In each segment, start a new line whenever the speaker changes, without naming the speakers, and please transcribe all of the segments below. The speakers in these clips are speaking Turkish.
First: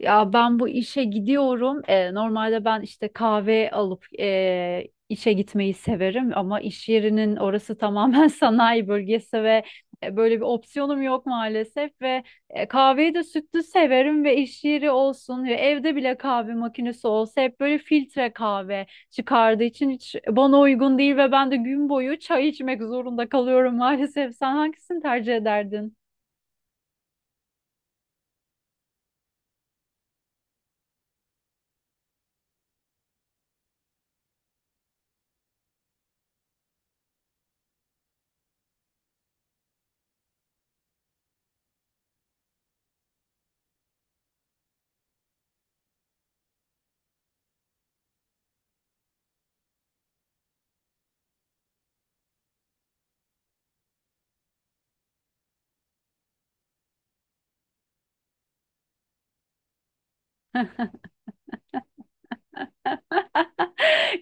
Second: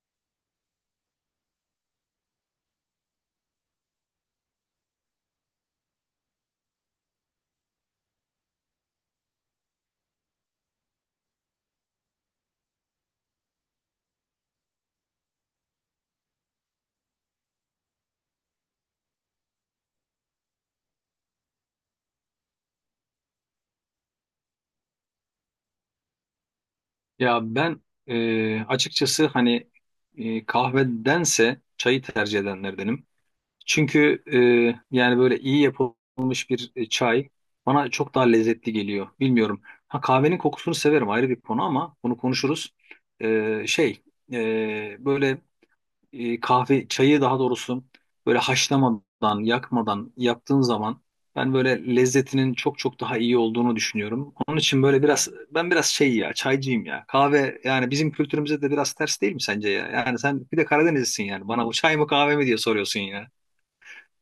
Ya ben bu işe gidiyorum. Normalde ben işte kahve alıp işe gitmeyi severim ama iş yerinin orası tamamen sanayi bölgesi ve böyle bir opsiyonum yok maalesef, ve kahveyi de sütlü severim ve iş yeri olsun ve evde bile kahve makinesi olsa hep böyle filtre kahve çıkardığı için hiç bana uygun değil ve ben de gün boyu çay içmek zorunda kalıyorum maalesef. Sen hangisini tercih ederdin?
Ya ben açıkçası hani kahvedense çayı tercih edenlerdenim. Çünkü yani böyle iyi yapılmış bir çay bana çok daha lezzetli geliyor. Bilmiyorum. Ha, kahvenin kokusunu severim, ayrı bir konu ama bunu konuşuruz. E, şey e, böyle kahve çayı, daha doğrusu, böyle haşlamadan yakmadan yaptığın zaman ben böyle lezzetinin çok çok daha iyi olduğunu düşünüyorum. Onun için böyle biraz ben biraz şey, ya çaycıyım ya. Kahve, yani bizim kültürümüze de biraz ters değil mi sence ya? Yani sen bir de Karadenizlisin yani. Bana bu çay mı kahve mi diye soruyorsun ya.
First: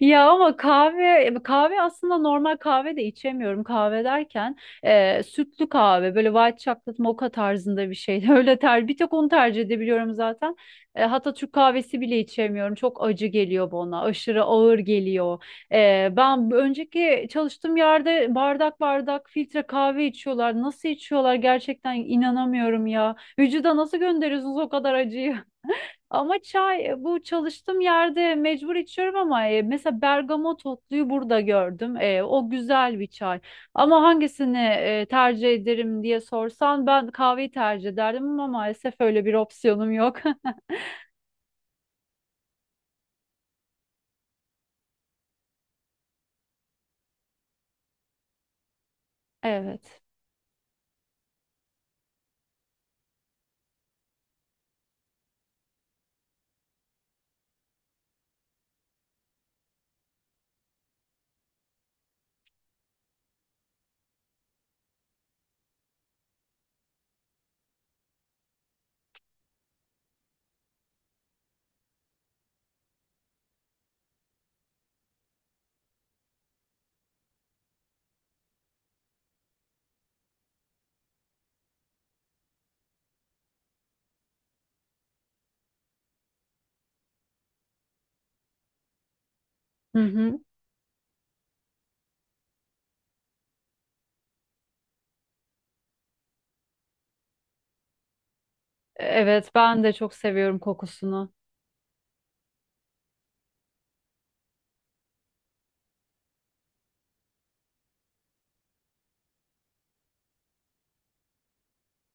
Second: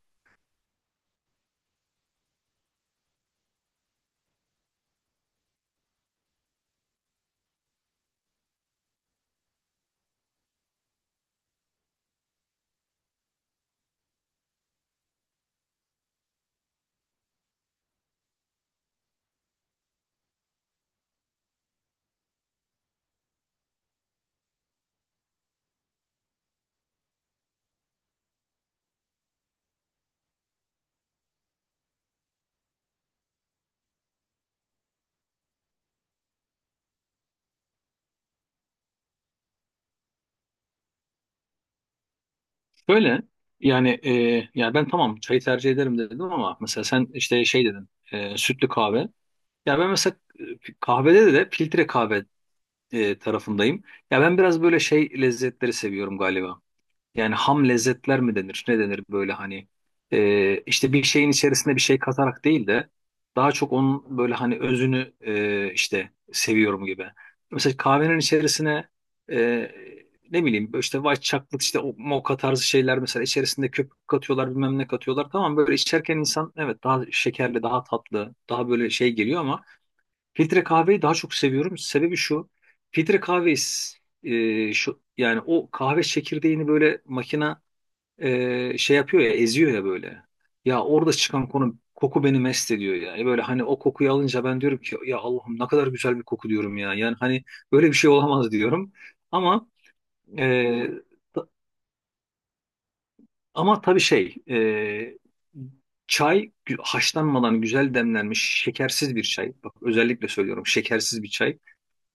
Ya ama kahve aslında normal kahve de içemiyorum. Kahve derken sütlü kahve, böyle white chocolate mocha tarzında bir şey. Öyle ter bir tek onu tercih edebiliyorum zaten. Hatta Türk kahvesi bile içemiyorum. Çok acı geliyor bana. Aşırı ağır geliyor. Ben bu önceki çalıştığım yerde bardak bardak filtre kahve içiyorlar. Nasıl içiyorlar gerçekten inanamıyorum ya. Vücuda nasıl gönderiyorsunuz o kadar acıyı? Ama çay, bu çalıştığım yerde mecbur içiyorum ama mesela bergamot otluyu burada gördüm. O güzel bir çay. Ama hangisini tercih ederim diye sorsan ben kahveyi tercih ederdim ama maalesef öyle bir opsiyonum yok.
Böyle yani, ya ben tamam çayı tercih ederim dedim ama mesela sen işte şey dedin, sütlü kahve. Ya ben
Evet.
mesela kahvede de filtre kahve tarafındayım. Ya ben biraz böyle şey lezzetleri seviyorum galiba. Yani ham lezzetler mi denir? Ne denir böyle hani, işte bir şeyin içerisinde bir şey katarak değil de daha çok onun böyle, hani, özünü işte seviyorum gibi. Mesela kahvenin içerisine e, ne bileyim işte white chocolate, işte o mocha tarzı şeyler, mesela içerisinde köpük katıyorlar, bilmem ne katıyorlar. Tamam, böyle içerken insan evet daha şekerli daha tatlı daha böyle şey geliyor ama filtre kahveyi daha çok seviyorum. Sebebi şu. Filtre kahve, şu yani, o kahve çekirdeğini böyle makina şey yapıyor ya, eziyor ya
Hı
böyle.
hı.
Ya orada çıkan koku beni mest ediyor yani. Böyle hani o kokuyu alınca ben diyorum ki ya, Allah'ım ne kadar güzel bir koku, diyorum ya. Yani hani böyle bir şey olamaz, diyorum.
Evet,
Ama
ben de çok
e,
seviyorum kokusunu.
ta- ama tabii şey, çay haşlanmadan güzel demlenmiş şekersiz bir çay. Bak, özellikle söylüyorum, şekersiz bir çay.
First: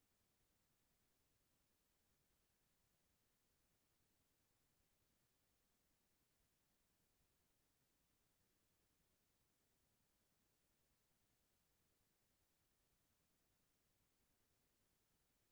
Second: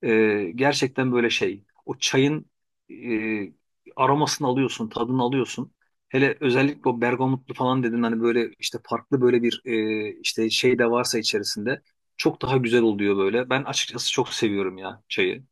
Gerçekten böyle şey. O çayın aromasını alıyorsun, tadını alıyorsun. Hele özellikle o bergamotlu falan dedin hani, böyle işte farklı böyle bir işte şey de varsa içerisinde çok daha güzel oluyor böyle. Ben açıkçası çok seviyorum ya çayı.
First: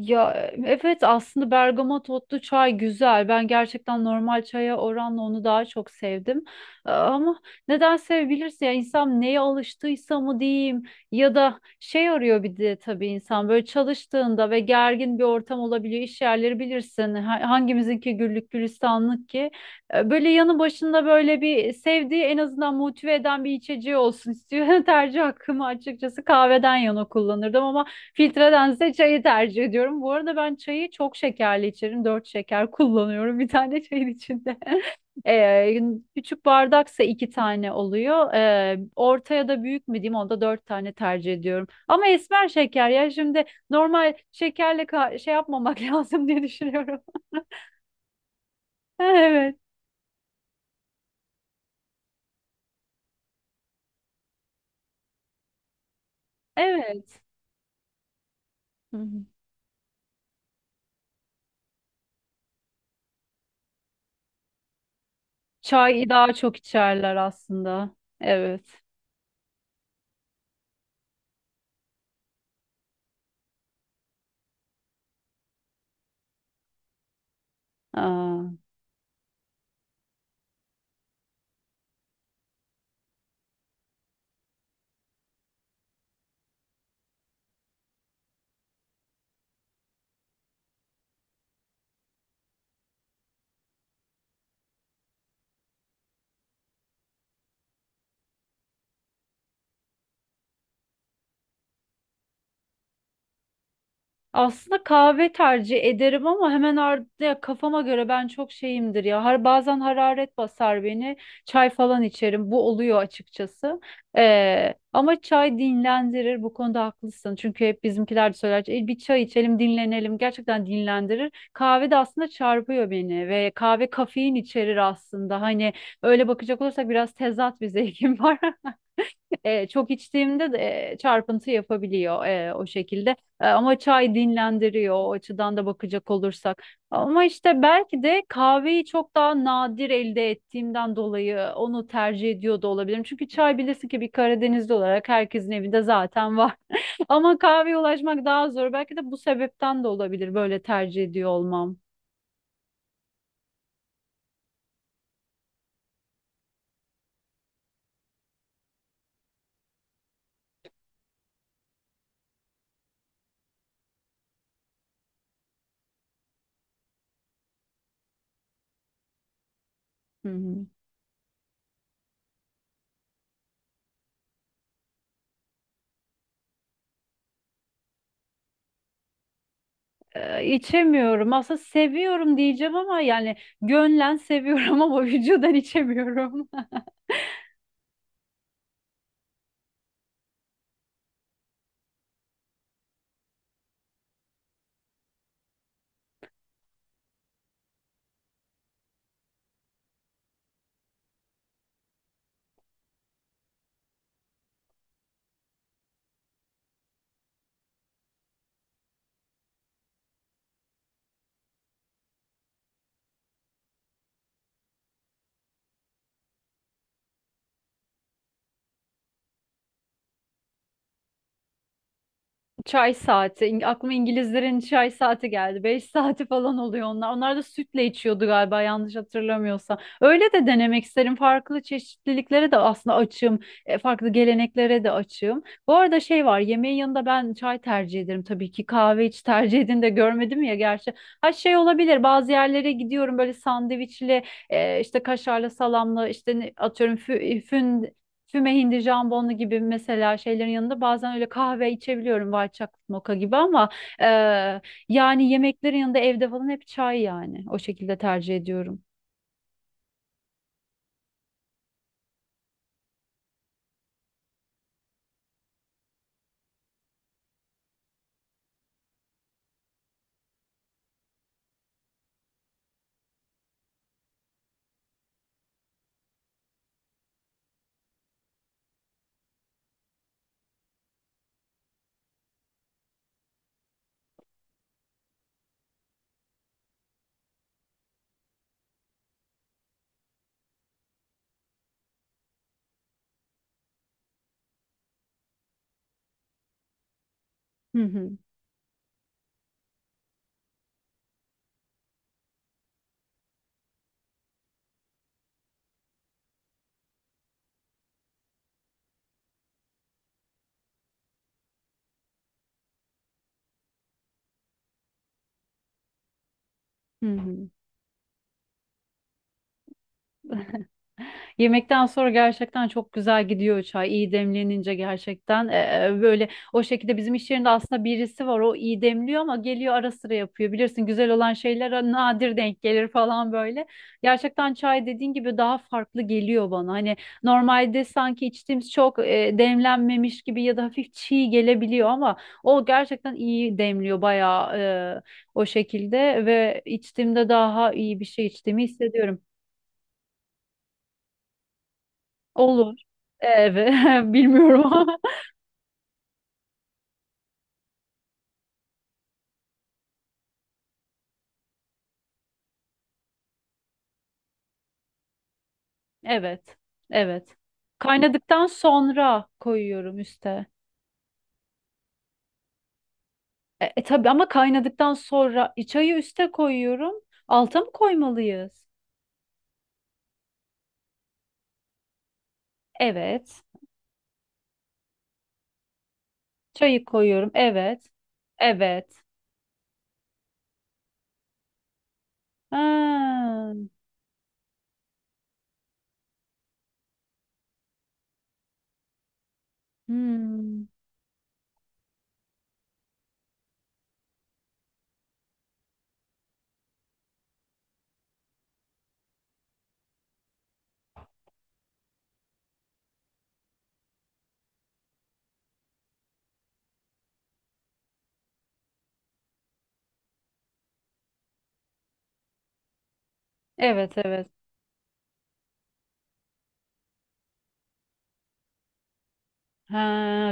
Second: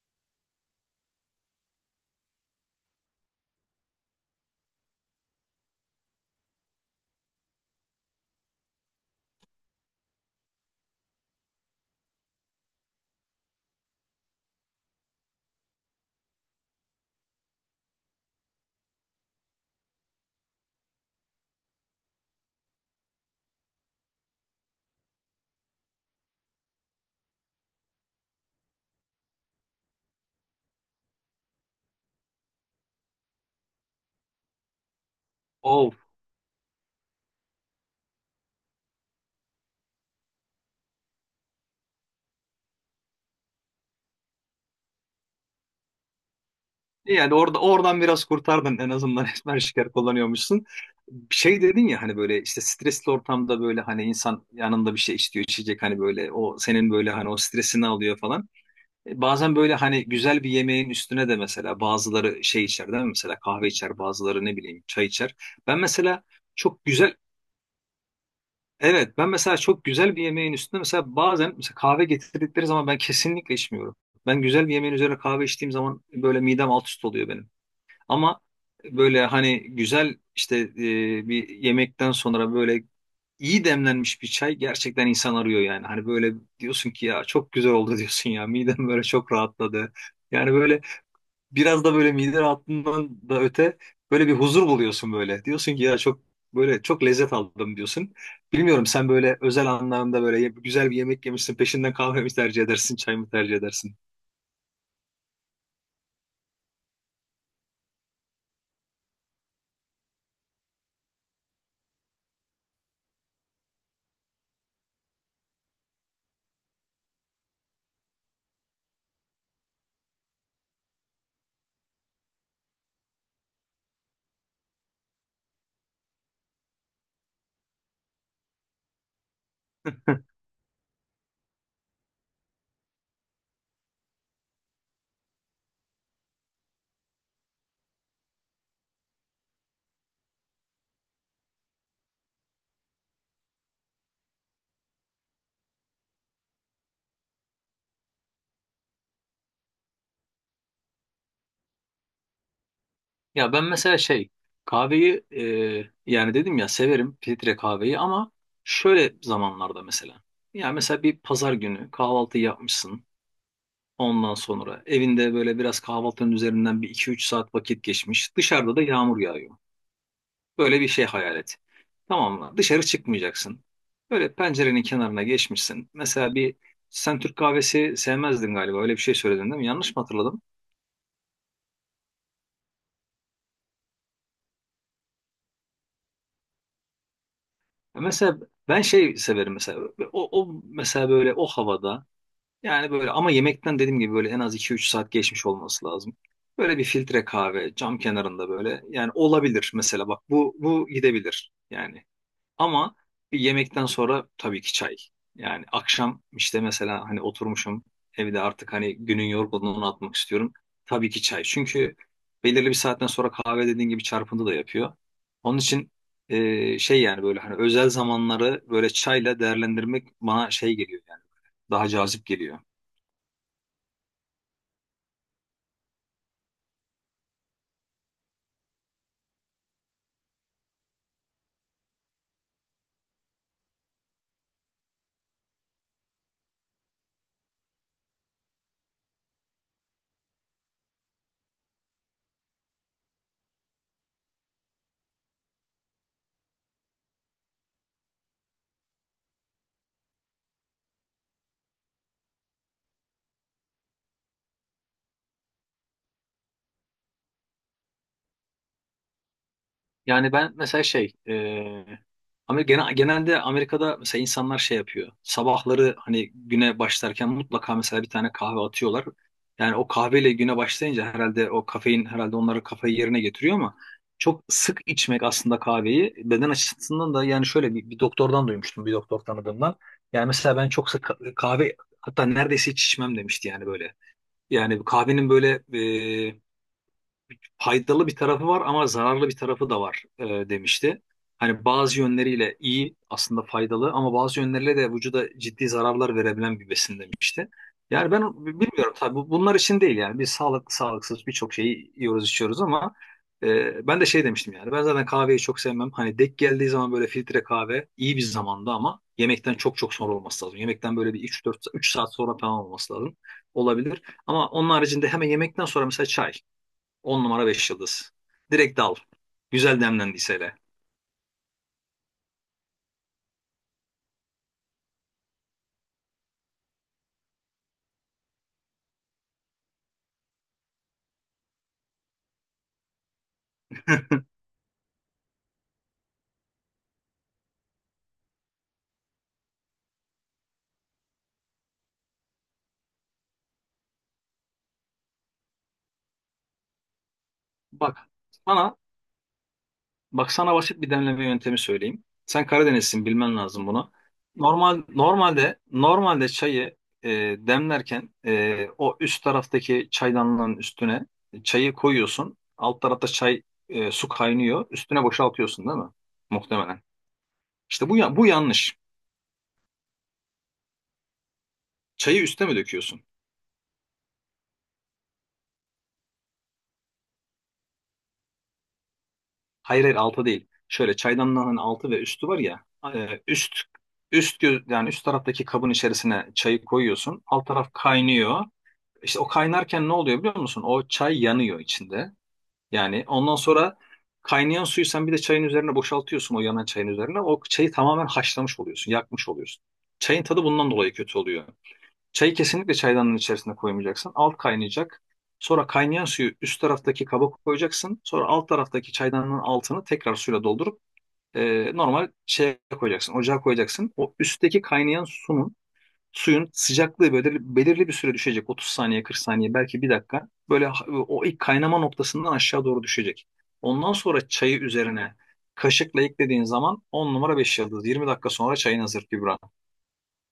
Ya evet, aslında bergama totlu çay güzel. Ben gerçekten normal çaya oranla onu daha çok sevdim. Ama neden sevebilirsin, ya insan neye alıştıysa mı diyeyim ya da şey arıyor, bir de tabii insan böyle çalıştığında ve gergin bir ortam olabiliyor. İş yerleri bilirsin, hangimizinki güllük gülistanlık ki. Böyle yanı başında böyle bir sevdiği, en azından motive eden bir içeceği olsun istiyor. Tercih hakkımı açıkçası kahveden yana kullanırdım ama filtredense çayı tercih ediyorum. Bu arada ben çayı çok şekerli içerim. 4 şeker kullanıyorum bir tane çayın içinde. Ee,
Of.
Küçük bardaksa 2 tane oluyor. Ortaya da büyük mü diyeyim, onda 4 tane tercih ediyorum. Ama esmer şeker ya şimdi, normal şekerle şey yapmamak lazım diye düşünüyorum.
Yani oradan biraz kurtardın en azından
Evet,
esmer şeker kullanıyormuşsun. Şey dedin ya hani, böyle işte stresli ortamda böyle hani insan yanında bir şey istiyor içecek, hani böyle o senin böyle
evet.
hani o stresini alıyor falan.
Hı hı.
Bazen böyle hani güzel bir yemeğin üstüne de mesela bazıları şey içer değil mi? Mesela kahve içer, bazıları ne bileyim çay içer. Ben
Çay
mesela
daha çok
çok
içerler
güzel,
aslında. Evet.
evet, ben mesela çok güzel bir yemeğin üstüne mesela bazen mesela kahve getirdikleri zaman ben kesinlikle içmiyorum. Ben güzel bir yemeğin üzerine kahve içtiğim zaman böyle midem alt üst oluyor benim. Ama
Aa.
böyle hani güzel işte bir yemekten sonra böyle iyi demlenmiş bir çay gerçekten insan arıyor yani. Hani böyle diyorsun ki ya, çok güzel oldu, diyorsun ya, midem böyle çok rahatladı. Yani böyle biraz da böyle mide rahatlığından da öte böyle bir huzur buluyorsun böyle. Diyorsun ki ya, çok böyle çok lezzet aldım, diyorsun. Bilmiyorum, sen böyle özel anlamda böyle güzel bir yemek yemişsin, peşinden kahve mi tercih edersin çay mı tercih edersin?
Aslında kahve tercih ederim ama ya kafama göre ben çok şeyimdir ya. Har bazen hararet basar beni. Çay falan içerim. Bu oluyor açıkçası. Ama çay dinlendirir, bu konuda haklısın. Çünkü hep bizimkiler de söyler: Bir çay içelim, dinlenelim." Gerçekten dinlendirir. Kahve de aslında çarpıyor beni ve kahve kafein içerir aslında. Hani öyle bakacak olursak biraz tezat bir zevkim var. Çok içtiğimde de çarpıntı yapabiliyor o şekilde. Ama çay dinlendiriyor, o açıdan da bakacak olursak. Ama işte belki de kahveyi çok daha nadir elde ettiğimden dolayı onu tercih ediyor da olabilirim. Çünkü çay bilirsin ki bir Karadenizli olarak herkesin evinde zaten var. Ama kahveye ulaşmak daha zor. Belki de bu sebepten de olabilir böyle tercih ediyor olmam.
Ya ben mesela şey, kahveyi yani dedim ya, severim filtre kahveyi, ama şöyle zamanlarda mesela. Ya mesela bir pazar günü kahvaltı yapmışsın. Ondan sonra evinde böyle biraz kahvaltının üzerinden bir iki üç saat vakit geçmiş. Dışarıda da yağmur yağıyor.
Hı hı.
Böyle bir şey hayal et. Tamam mı? Dışarı çıkmayacaksın. Böyle pencerenin kenarına geçmişsin. Mesela bir, sen Türk kahvesi sevmezdin galiba. Öyle bir şey söyledin değil mi? Yanlış mı hatırladım?
İçemiyorum. Aslında seviyorum diyeceğim ama yani gönlen seviyorum ama vücudan içemiyorum.
Mesela ben şey severim mesela. O mesela böyle o havada, yani böyle, ama yemekten dediğim gibi böyle en az iki üç saat geçmiş olması lazım. Böyle bir filtre kahve cam kenarında böyle, yani, olabilir mesela, bak bu gidebilir yani. Ama bir yemekten sonra tabii ki çay. Yani akşam işte mesela hani oturmuşum evde, artık hani günün yorgunluğunu atmak istiyorum. Tabii ki çay. Çünkü belirli bir saatten sonra kahve, dediğin gibi, çarpıntı da yapıyor. Onun için şey, yani böyle hani özel zamanları böyle çayla değerlendirmek bana şey geliyor yani. Daha cazip geliyor.
Çay saati. Aklıma İngilizlerin çay saati geldi. 5 saati falan oluyor onlar. Onlar da sütle içiyordu galiba, yanlış hatırlamıyorsam. Öyle de denemek isterim. Farklı çeşitliliklere de aslında açığım. Farklı geleneklere de açığım. Bu arada şey var, yemeğin yanında ben çay tercih ederim tabii ki. Kahve hiç tercih edin de görmedim ya gerçi. Ha şey olabilir, bazı yerlere gidiyorum böyle sandviçli, işte kaşarlı, salamlı, işte atıyorum fü- fün füme hindi jambonlu gibi mesela şeylerin yanında bazen öyle kahve içebiliyorum, white chocolate mocha gibi, ama e, yani yemeklerin yanında evde falan hep çay yani. O şekilde tercih ediyorum.
Yani ben mesela şey, ama genelde Amerika'da mesela insanlar şey yapıyor. Sabahları hani güne başlarken mutlaka mesela bir tane kahve atıyorlar. Yani o kahveyle güne başlayınca herhalde o kafein herhalde onları kafayı yerine getiriyor ama çok sık içmek aslında kahveyi beden açısından da, yani şöyle, bir doktordan duymuştum, bir doktor tanıdığımdan. Yani mesela ben çok sık kahve, hatta neredeyse hiç içmem demişti yani böyle. Yani kahvenin böyle faydalı bir tarafı var ama zararlı bir tarafı da var, demişti. Hani bazı yönleriyle iyi aslında, faydalı, ama bazı yönleriyle de vücuda ciddi zararlar verebilen bir besin demişti.
Hı hı.
Yani ben bilmiyorum tabii, bunlar için değil yani, biz sağlıklı sağlıksız birçok şeyi yiyoruz içiyoruz ama ben de şey demiştim yani, ben zaten kahveyi çok sevmem. Hani dek geldiği zaman böyle filtre kahve iyi bir zamanda, ama yemekten çok çok sonra olması lazım. Yemekten böyle bir üç dört üç saat sonra falan olması lazım. Olabilir. Ama onun haricinde hemen yemekten sonra mesela çay.
Hı
10 numara
hı.
5 yıldız. Direkt al. Güzel demlendiyse hele.
Yemekten sonra gerçekten çok güzel gidiyor çay. İyi demlenince gerçekten, böyle o şekilde bizim iş yerinde aslında birisi var. O iyi demliyor ama geliyor ara sıra yapıyor. Bilirsin, güzel olan şeyler nadir denk gelir falan böyle. Gerçekten çay dediğin gibi daha farklı geliyor bana. Hani normalde sanki içtiğimiz çok demlenmemiş gibi ya da hafif çiğ gelebiliyor ama o gerçekten iyi demliyor bayağı e, o şekilde, ve içtiğimde daha
Bak
iyi bir şey içtiğimi
sana,
hissediyorum.
bak sana basit bir demleme yöntemi söyleyeyim. Sen
Olur.
Karadenizsin, bilmen lazım
Evet.
bunu.
Bilmiyorum
Normal
ama.
normalde normalde çayı e, demlerken, o üst taraftaki çaydanlığın üstüne çayı koyuyorsun. Alt tarafta su kaynıyor. Üstüne boşaltıyorsun değil mi?
Evet.
Muhtemelen.
Evet.
İşte bu, bu
Kaynadıktan
yanlış.
sonra koyuyorum üste.
Çayı üste mi döküyorsun?
Tabii, ama kaynadıktan sonra çayı üste koyuyorum. Alta mı koymalıyız?
Hayır, hayır, altı değil. Şöyle, çaydanlığın hani altı ve üstü var ya. e,
Evet.
üst yani üst taraftaki kabın içerisine çayı
Çayı
koyuyorsun.
koyuyorum.
Alt taraf
Evet.
kaynıyor.
Evet.
İşte o kaynarken ne oluyor biliyor musun? O çay yanıyor içinde. Yani
Ha.
ondan sonra kaynayan suyu sen bir de çayın üzerine boşaltıyorsun, o yanan çayın üzerine. O çayı tamamen haşlamış oluyorsun, yakmış oluyorsun. Çayın tadı
Hmm.
bundan dolayı kötü oluyor. Çayı kesinlikle çaydanın içerisine koymayacaksın. Alt kaynayacak. Sonra kaynayan suyu üst taraftaki kaba koyacaksın. Sonra alt taraftaki çaydanın altını tekrar suyla doldurup normal şeye koyacaksın. Ocağa koyacaksın. O üstteki kaynayan suyun sıcaklığı belirli bir süre düşecek. 30 saniye, 40 saniye, belki bir dakika. Böyle o ilk kaynama noktasından aşağı doğru düşecek.
Evet,
Ondan sonra
evet.
çayı üzerine kaşıkla eklediğin zaman 10 numara 5 yıldız. 20 dakika sonra çayın hazır Kübra.
Ha,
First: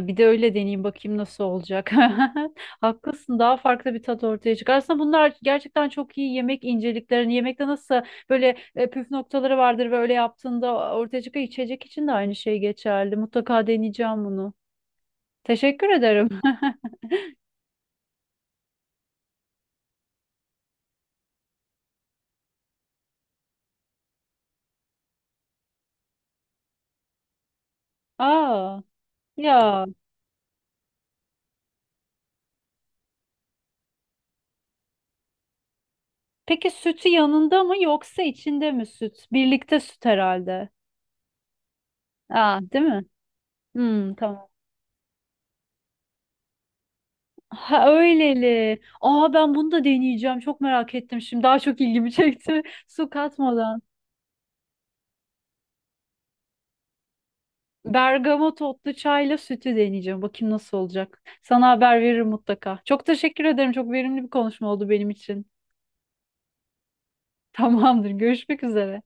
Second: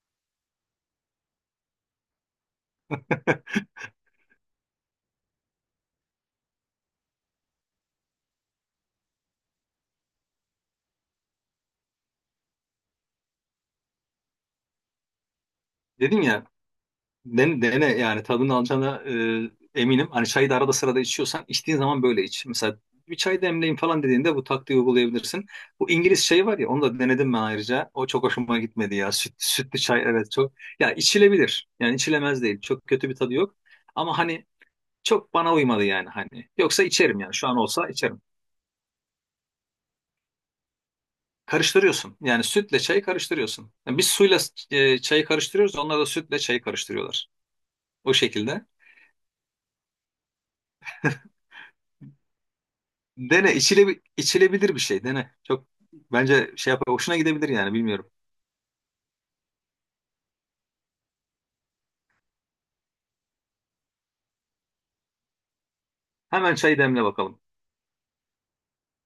bir de öyle deneyeyim bakayım nasıl olacak. Haklısın, daha farklı bir tat ortaya çıkar. Aslında bunlar gerçekten çok iyi, yemek inceliklerini. Yemekte nasıl böyle püf noktaları vardır ve öyle yaptığında ortaya çıkan içecek için de aynı şey geçerli. Mutlaka deneyeceğim bunu. Teşekkür
Dedim
ederim.
ya, dene, dene, yani tadını alacağına eminim. Hani çayı da arada sırada içiyorsan içtiğin zaman böyle iç. Mesela bir çay demleyin falan dediğinde bu taktiği uygulayabilirsin. Bu İngiliz çayı var ya, onu da denedim ben ayrıca. O çok hoşuma
Aa,
gitmedi ya. Sütlü
ya
çay, evet, çok. Ya içilebilir. Yani içilemez değil. Çok kötü bir tadı yok. Ama hani çok bana uymadı yani, hani.
peki
Yoksa
sütü
içerim yani, şu an
yanında mı
olsa içerim.
yoksa içinde mi süt? Birlikte süt herhalde.
Karıştırıyorsun. Yani
Aa,
sütle
değil
çayı
mi?
karıştırıyorsun. Yani biz
Hmm,
suyla
tamam.
çayı karıştırıyoruz. Onlar da sütle çayı karıştırıyorlar.
Ha
O şekilde.
öyleli. Aa, ben bunu da deneyeceğim. Çok merak ettim şimdi. Daha çok ilgimi çekti. Su
Dene,
katmadan.
içilebilir bir şey dene. Çok bence şey yapar, hoşuna gidebilir yani, bilmiyorum.
Bergamot otlu çayla sütü deneyeceğim. Bakayım nasıl olacak. Sana haber veririm mutlaka. Çok teşekkür ederim. Çok verimli bir konuşma oldu benim için.
Hemen çay demle bakalım.
Tamamdır. Görüşmek üzere.